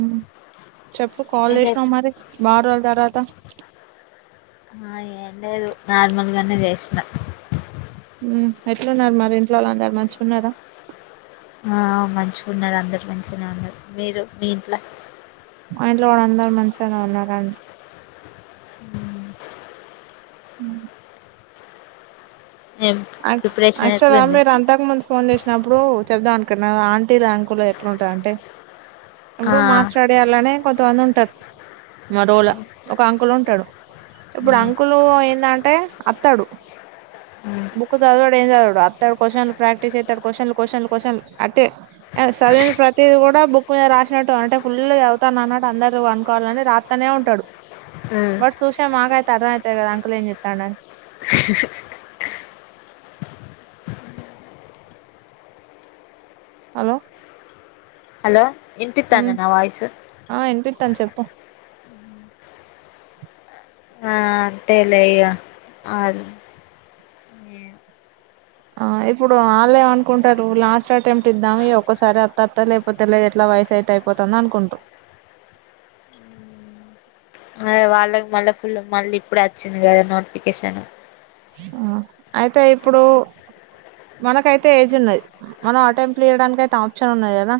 ఉ చెప్పు కాల్ ఏం లేదు చేసినావు మరి వారం తర్వాత ఆ ఏం లేదు నార్మల్గానే చేసిన ఉ ఎట్లున్నారు మరి ఇంట్లో వాళ్ళు అందరు మంచిగా ఉన్నారా ఆ మంచిగా ఉన్నారు అందరు మంచిగానే ఉన్నారు మీరు మీ ఇంట్లో మా ఇంట్లో వాళ్ళు అందరు మంచిగానే ఉన్నారండి ఉ ఏం అ ప్రిపరేషన్ అక్ష ఎట్లుంది రామే రా ఇంతకు ముందు ఫోన్ చేసినప్పుడు చెబదాం అనుకున్న ఆంటీలు అంకుల్ ఎట్లుంటారంటే ఆ ఇప్పుడు మాట్లాడేయాలనే కొంతమంది ఉంటారు మరోలా ఒక అంకుల్ ఉంటాడు ఇప్పుడు మ్మ్ అంకులు ఏందంటే అతడు మ్మ్ బుక్ చదవడు ఏం చదవడు అత్తే ప్రాక్టీస్ చెత్తడు క్వశ్చన్ కశ్చన్ కశ్చన్ అట్టే ఆ చదివింది ప్రతీదీ కూడా బుక్ మీద రాసినట్టు అంటే ఫుల్ చదువుతా అన్నట్టు అందరు అనుకోవాలని రాత్ తనే ఉంటాడు మ్మ్ బట్ సుసిన మాకయితే అర్థమయితది కదా అంకుల్ ఏం చేత్తండ స హలో హలో వినిపిత్తందా ఉమ్ నా వాయిసు ఆ వినిపిత్తంది చెప్పు ఆ అంతేలే అయ్య ఆ ఆ ఇప్పుడు వాళ్ళే మనుకుంటారు లాస్ట్ అటెంప్ట్ ఇద్దాం ఈ ఒక్కసారి అత్త అత్త లే వత్తలేదు ఎట్లా వయసు అయితే అయిపోతంది అనుకుంటు అ వాళ్ళకి మనకు మంది ఇప్పుడే వచ్చింది కదా నోటిఫికేషన్ అ అయితే ఇప్పుడు మనకైతే ఏజ్ ఉన్నది మనం అటెంప్ట్లు చేయడానికి అయితే ఆప్షన్ ఉన్నది కదా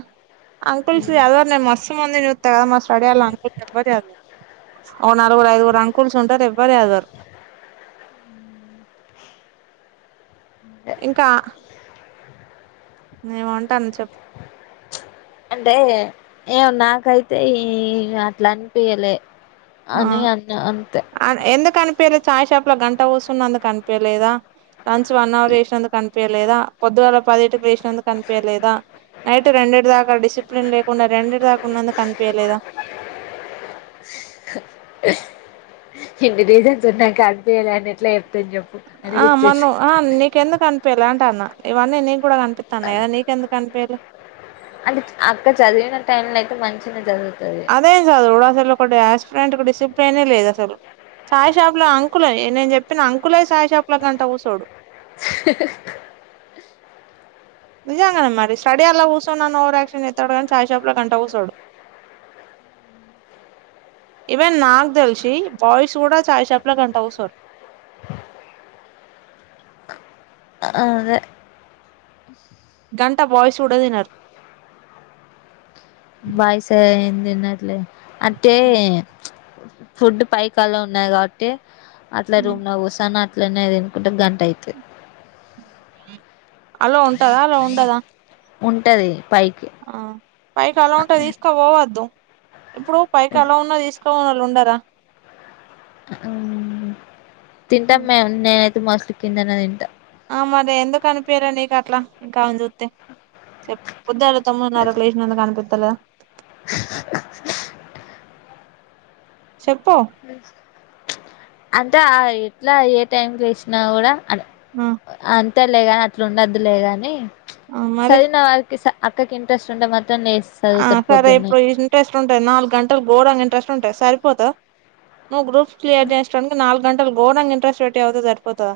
అంకుల్స్ యాదోటిలే మస్సు మంది చుత్త కదా మస్ అదేలా అంకల్ [unintelligible] ఓ నలుగురు ఐదుగురు అంకుల్స్ ఉంటారు ఎవ్వరు చదవరు ఇంకా ఏమో అంటంది చెప్పు అంటే ఏం నాకైతే ఈ అట్లా అనిపియ్యలే ఆ అదే అక్క అంతే ఎందుకు అనిపించలే చాయ్ షాప్ లో గంట కుసున్నందుకు అనిపియలేదా లంచ్ వన్ అవర్ చేసినందుకు కనిపియలేదా పొద్దుగాల పదింటికి లేసినందుకు కనిపియలేదా నైట్ రెండిటి దాకా డిసిప్లిన్ లేకుండా రెండిటి దాకా ఉన్నందుకు కనిపియలేదా ఇన్ని రీజన్స్ ఉన్నంక అనిపియ్యలే అని ఎట్లా చెప్తమ్ చేప్ ఆ మన్ ఆ నీకెందుకు అనిపియాలే అంటన ఇవన్నీ నీను కూడా కనిపిస్తాన్నాయ్ కదా నీకెందుకనిపియాలే అంటే అక్క చదివిన టైం లో అయితే మంచిగామే చదువుతది అదేం చదువుడు అసలు ఒక యాస్పిరెంట్ డిసిప్లినే లేదు అసలు చాయ్ షాప్ లో అంకులే నేను చెప్పిన అంకులే చాయ్ షాపుల గంట కూసోడు [unintelligible] నిజంగానే మరి స్టడీ హాల్ కుసోన్నాన్న ఓవర్యాక్షన్ చేత్తాడు కానీ చాయ్ షాప్ లో గంట కుసోడు ఈవెన్ నాకు తెలిసి బాయ్స్ కూడా చాయ్ షాప్ లో గంట కుసోరు అదే గంట బాయ్స్ కూడా తినరు బాయ్స్ ఎం తిన్నరు లే అంటే ఫుడ్ పైకి ఆలో ఉన్నది కాబట్టి అట్లా రూమ్ లో కూసోని అట్లనే తినుకుంట గంట అయితది ఆలో ఉంటదా అలో ఉండదా ఉంటది పైకి ఆ పైకి ఆలో ఉంటె తీసుకపోవద్దు ఇప్పుడు పైకి ఆలో ఉన్నా తీసుకపోనోలు ఉండారా తింటాం మేము నేనైతే మస్త్ కిందనే తింటా ఆ మరి ఎందుకు అనిపియలే నీకు అట్లా నిక్ అమేన్ చుస్తే చెప్ పొద్దుగల తొమ్మిదిన్నరక్ లెస్ నందుకనిపిత్తలే చెప్పు హ్మ్మ్హాం అంట ఆ ఎట్లా ఏ టైం లేసినా కూడా అ ఆ అంతే లేగాని అట్లా ఉండదులే గాని ఆ మరి సద్విన వారికి స అక్కకి ఇంట్రెస్ట్ ఉంటే మొత్తం నేస్ ఆ సరే పోఇన్ ఇంట్రెస్ట్ ఉంటది నాలుగు గంటలు గోరంగ ఇంట్రెస్ట్ ఉంటది సరిపోతద నువ్వు గ్రూప్స్ క్లియర్ చేసేటనికి నాలుగు గంటలు గోరంగ ఇంట్రెస్ట్ పెట్టి సద్వితే సరిపోతద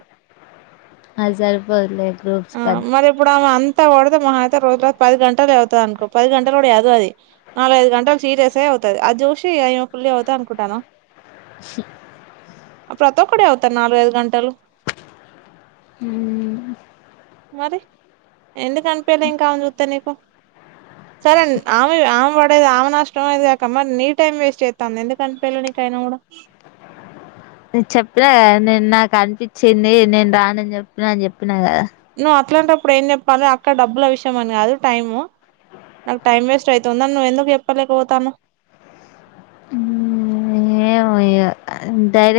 అది సరిపోదులే గ్రూప్స్ ఆ కంతా మరి ఇప్పుడు ఆమె అం త మాహ అయితే రోజులో పది గంటలు సధువుతదనుకో పది గంటలు కూడ సదువధి నాలుగైదు గంటలు సీరియస్గ సదువుతది అది చూసి ఇగ ఈమె ఫుల్ సధువుతది అనుకుంటనవా సూ ప్రతి ఒక్కడు సదువుతారు నాలుగు ఐదు గంటలు హ్మ్మ్ మరి ఎందుకు అనిపియాలే ఇంకా ఆమెను సూతే నీకు సరే ఆమె ఆమె పడేది ఆమె నష్టం అది కాక మరి నీ టైం వేస్ట్ చేస్తాంది ఎందుకనిపియలే నీకైనా కూడా నిక్ చెప్పినా కదా నేను నాకు అనిపించింది నేను రానని చెప్పిన అని చెప్పినా కదా నువ్వు అట్లాంటప్పుడు ఏం చెప్పాలే అక్కడ డబ్బుల విషయం అని కాదు టైమ్ నాకు టైం వేస్ట్ అవుతుందాని నువ్వెందుకు చెప్పలేకపోతన్నవు హ్మ్మ్ ఏమో ఇగ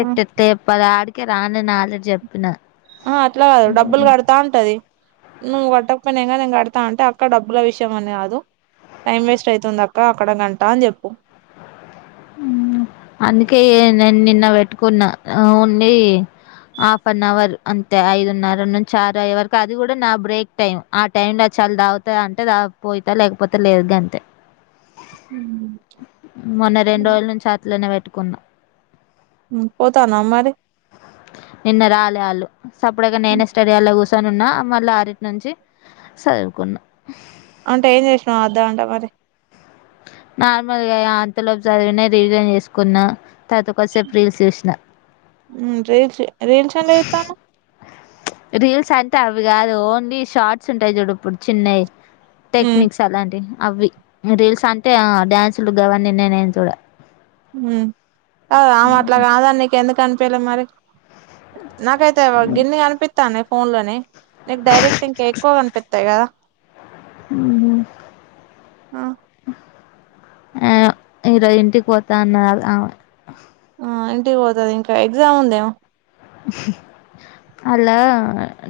ఆ ఎట్ల చేపాల అని కె రానాని ఆల్రెడీ జెప్పిన ఆహా అట్లా కాదు డబ్బులు కడతా అంటది నువ్వు కట్టకపోయినా ఏం కాదు నేన్ కడతా అంటే అక్క డబ్బుల విషయం అని కాదు టైం వేస్ట్ అయితంది అక్క అక్కడ గంట అని చెప్పు ఉమ్ అందుకే ఏ నేను నిన్న పెట్టుకున్న ఓన్లీ హాఫ్ అన్ అవర్ అంతే ఐదున్నర నుంచి ఆరు అయ్యే వరకు అది కూడా నా బ్రేక్ టైం ఆ టైం లో చాలు దాగుతా అంటే దా పోతా లేకపోతే లేదు గంతే హమ్ మొన్న రెండ్రోజుల నుంచి అట్లనే పెట్టుకున్న హమ్ పోతున్నావా మరి నిన్న రాలే ఆళ్లు చప్పుడు చెయ్యక నేనే స్టడి హాల్ లో కూర్చొని న్నా మళ్ళ అరిటి నుంచి సదువుకున్నా అంటే ఏం చేసినావు ఆ అర్ధ్ గంట మరి నార్మల్గా అంతలో సదివిన రివిజన్ చేసుకున్నా తరువాత కొంసేపు రీల్స్ చూసినా హ్మ్మ్ రీల్స్ రీల్స్ ఎండ్ల సుత్తన్నావ్ రీల్స్ అంటే అవి కాదు ఓన్లీ షార్ట్స్ ఉంటాయి చూడు ఇప్పుడు చిన్నయి టెక్నిక్స్ అలాంటివి అవి రీల్స్ అంటే ఆ డ్యాన్సులు అవన్నీ నేనేం చూడ హమ్ కాదు ఆమె అట్లా కాదాని నీకు ఎందుకు అనిపియాలే మరి నాకైతే గిన్ని కనిపితన్నై ఫోన్ లనే నీకు డైరెక్ట్ ఇంకా ఎక్కువ కనిపితై కదా హమ్ ఆ, ఏమో ఈరోజ్ ఇంటికి పోతా అన్నాది ఆమె ఆ ఇంటికి పోతుది ఇంకా ఎగ్జామ్ ఉందేమో వాళ్ళ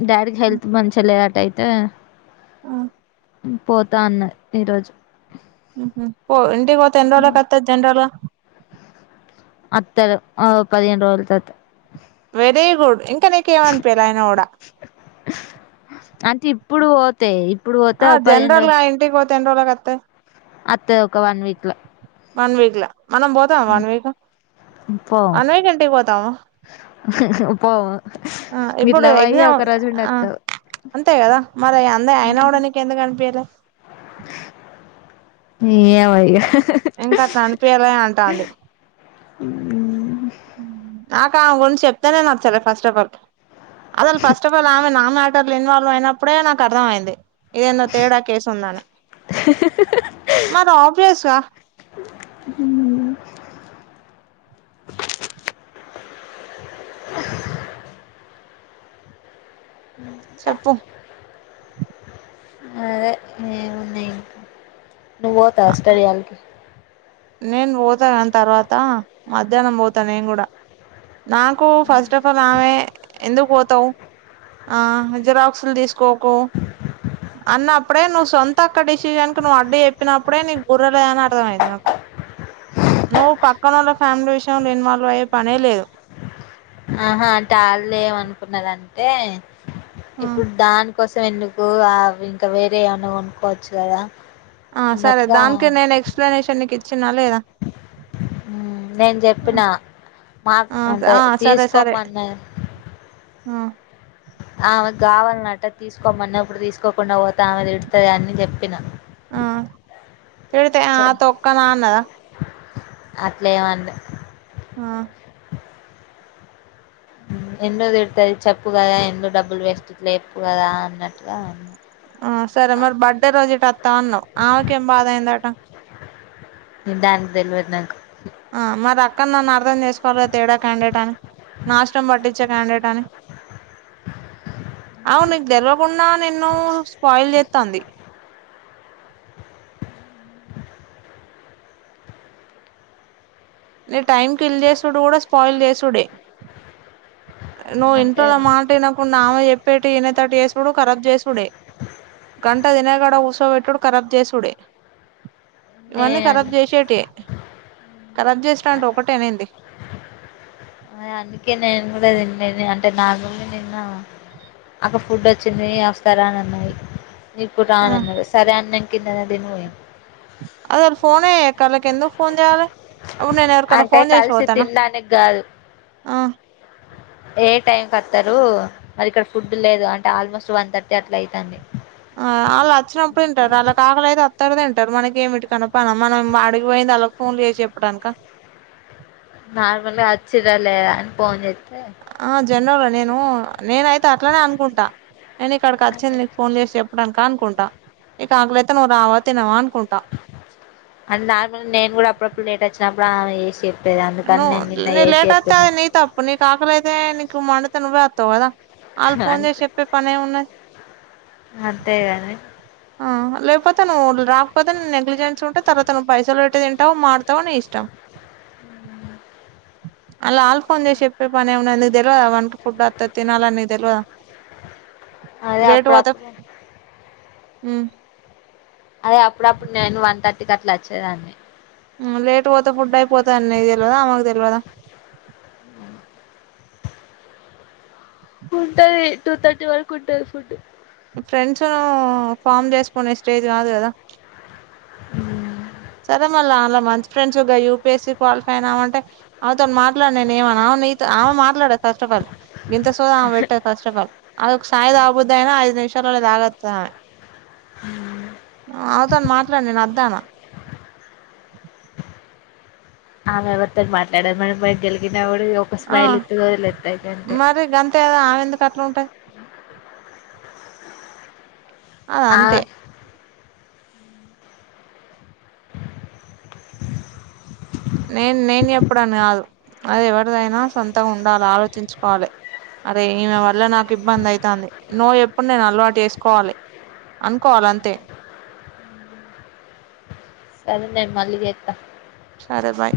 డాడీకి హెల్త్ మంచిగా లేదట అయితే ఆ పోతా అన్నది ఈరోజు ఉహుమ్ పో ఇంటిికిపోతే ఎన్ని రోజులకు వస్తది జనరల్గ అత్తరు ఓ పదిహేను రోజలు తరువాత వెరీ గుడ్ ఇంకా నీకేమనిపియ్యాలే అయిన కూడా అంటే ఇప్పుడు పోతే ఇప్పుడు పోతే ఓ పదిహేను రొజూ ఆ ఇంటికిపోత్ ఎన్ని రోజులకు అత్తదీ అత్తయి ఒక వన్ వీక్ ల వన్ వీక్ లా మనం పోతామ వన్ వీక్ ల పోము వన్ వీక్ ఇంటికి పోతామ పోము ఆ ఇప్పుడు గిట్లా పోయి ఒక ఎగ్జామ్ రోజు ఆ ఉండొత్తం అంతే కదా మరి అయన కూడా నీకు నీ కెందుకు అనిపియ్యలె ఏమో ఇగ ఇంకాట్ల అనిపియాలి అని అంటాంది ఉ ఉమ్ నాక ఆమె గుంచి చెప్తేనే నచ్చలే ఫస్ట్ ఆఫ్ ఆల్ అది వాల్ ఫస్ట్ ఆఫ అల్ వళ్ళమె నా మ్యాటర్లో ఇన్వాల్వ్ అయినప్పుడే నాకు అర్థమైంది ఎడ్నో తేడా కేసు ఉందాని మరి అబ్బియస్‌గా ఉమ్ [unintelligible] చెప్పు అదే ఏమున్నాయి ఇంకా నువ్వు పోతావా స్టడీ హాల్‌కి నేను పోతా కాని తర్వాత మధ్యాహ్నం పోతా నేను కూడా నాకు ఫస్ట్ ఆఫ్ ఆల్ ఆమె ఎందుకు పోతావ్ ఆ జిరాక్సులు తీసుకోకు అన్నప్పుడే నువ్వు సొంత అక్క డెసిషన్‌కు నువ్వు అడ్డు చెప్పినప్పుడే నీకు బుర్ర లేదు అని అర్థమైంది నాకు నువ్వు పక్కనోళ్ళ ఫ్యామిలీ విషయంలో ఇన్వాల్వ్ అయ్యే పనే లేదు ఆహా అంటే అళ్ళు ఏం అనుకున్నారంటే ఇప్పుడు దాని కోసం ఎందుకు ఆ ఇంకా వేరే ఏమన్నా కొనుక్కోవచ్చు కదా ఆ సరే అన్నట్టుగా దానికే నేను ఎక్స్ట్రానేషన్ నీకు ఇచ్చిన్నా లేదా ఉమ్మ్ నేను చెప్పినా మాక్ ఆ అంటే ఆ సరే సరే తీసుకోమన్న ఆ ఆమెకి కావాలన్నట తీసుకోమన్నప్పుడు తీసుకోకుండా పోతే ఆమె తిడుతాది అని చెప్పిన ఆ తిడితే ఆ తొక్కన అన్నదా అట్లేం అన్లే ఆ ఎందుకు తిడుతాది చెప్పు కదా ఎందుకు డబ్బులు వేస్ట్ ఇట్లా చెప్పు కదా అన్నట్టుగా అన్న ఆ సరే మరి బర్త్డే రోజు ఇటు వత్త అన్నావ్ ఆమెకేం బాధ అయిందట దానికి తెల్వదు నా ఆ మరి అప్పన్న అర్థం చేసుకోవాలిగా తేడా క్యాండేట్ అని నాశనం పట్టిచే క్యాండేట్ అని అవును నీకు తెలవకుండా నిన్ను స్పాయిల్ చేత్తంది ఇట్లా టైం కిల్ చేసుడు కూడా స్పాయిల్ చేసుడే నువ్వు అంటే ఇంట్లోల్ల మాట ఇనకుండా ఆమె చెప్పేటి ఇనేతట్టు చేసుడు ఖరాబ్ చేసుడే గంట తినే కాడ కూసోబెట్టుడు ఖరాబ్ చేసుడే నే ఇవన్నీ ఖరాబ్ చేసేటియే ఖరాబ్ చేసుడు అంటే ఒకటే నేంది ఆ అందుకే నేను కూడా తిన్లేదే అంటే నా రూమ్‌లో నిన్న అక్క ఫుడ్ వచ్చింది అస్తారా అని అన్నయి ఇప్పుడు ఆ రాను అన్నది సరే అని నేను కిందనే తిని పోయి అసలు ఫోనే గళ్లకి ఎందుకు ఫోన్ చేయాలే అవు నేను ఎవరికన్నా అంటే ఫోన్ చేసి కలిసి పోతానా తినడానికి కాదు ఆ ఏ టైంకి వత్తరు మరి ఇక్కడ ఫుడ్ లేదు అంటే ఆల్మోస్ట్ వన్ థర్టీ అట్లా అయితంది ఆ అళ్ళు అచ్చినప్పుడు తింటారు అళ్లాకి ఆకలి అయితే అత్తరు తింటారు మనకి ఏమిటికన్నా పన మనం ఆడికిపోయింది అళ్ళ ఫోన్లు చేసి చెప్పడానికి నార్మల్‌గా అచ్చిరాలే అని పోన్ చేతే ఆ జనరల్‌గా నేను నేనైతే అట్లనే అనుకుంటా నేను ఇక్కడికి అచ్చింది నీకు ఫోన్లు చేసి చె ప్పడానికా అనుకుంటా నీకు ఆకలైతే నువ్వు రావా తినవా అనుకుంటా అంటే నార్మల్ నేను కూడా అప్పుడప్పుడు లేట్ అచ్చినప్పుడు ఆమె చేసే ప్పేది అందుకని నువ్వు నేను నిన్న నీ ఏసి లేట్ అయితే చెప్పినా అది నీ తప్పు నీకు ఆకలైతే నీకు మండితే నువ్వే వత్తవు కదా అళ్ళు ఫోన్ చేసి చెప్పే పనేమున్న అట్టే గాని ఆ లేకపోతే నువ్వు రాకపోతే నెగ్లిజెన్స్ ఉంటే తర్వాత నువ్వు పైసలు పెట్టి తింటావో మాడుతావో నీ ఇష్టం అ అలా ఆల ఫోన్ చేసి చెప్పే పని ఏం ఉంది వాళ్ళకి తెలివద వన్ ఫుడ్ అత తినాలా అ నీ తెలివద అదే లేేట్ పోతె అప్పుడప్పుడు అదే అప్పుడప్పుడు నేను వన్ థర్టీకి అట్లా వచ్చేదాన్ని హుమ్ లేట్ గా పోతే ఫుడ్ అయిపోతా అన్నది నీకు తెలవదా ఆమెకు తెలవదా ఆ [inaudible] ఉంటది టూ థర్టీ వరకు ఉంటాది ఫుడ్ ఫ్రెండ్స్ ఫామ్ చేసికొనె స్టేజ్ కాదు కదా అ సరే మళ్ళ్ అలో మంచి ఫ్రెంస్గా యూపిఎస్సి క్వాలిఫై అయినా వంటే అమె తొను మాట్లాడ నేను ఏమ నీ ఆమె మాట్లాడ ఫస్ట్ ఆఫ్ ఆల్ ఈంత ఆమె పెట్ట ఫస్ట్ ఆఫ్ ఆల్ అ సాయి తాగుబోతు అయిన ఐదు నిమిషాలది తగతంది ఆమె ఆమెతో మాట్లాడునేను అద్దానా ఆమె ఎవరితో మాట్లాడారు మనం పోయి గెలిగిన కుడ ఒక స్మైల్ ఇత్ వదిలేతది అంతే ద ఆమె ఎందు అట్లా ఉంటాది అ అద ఆ అంతే నేను నేను ఎప్పుడుని కాదు అది ఎవరిదైనా సొంతం ఉండాలి ఆలోచించుకోవాలి అరే ఈమె వల్ల నాకు ఇబ్బంది అయితాంది నువ్వు ఎప్పుడు నేను అలవాటు చేసుకోవాలి అనుకోవాల అంతే సరే నేను మళ్ళీ చెత సరే బాయ్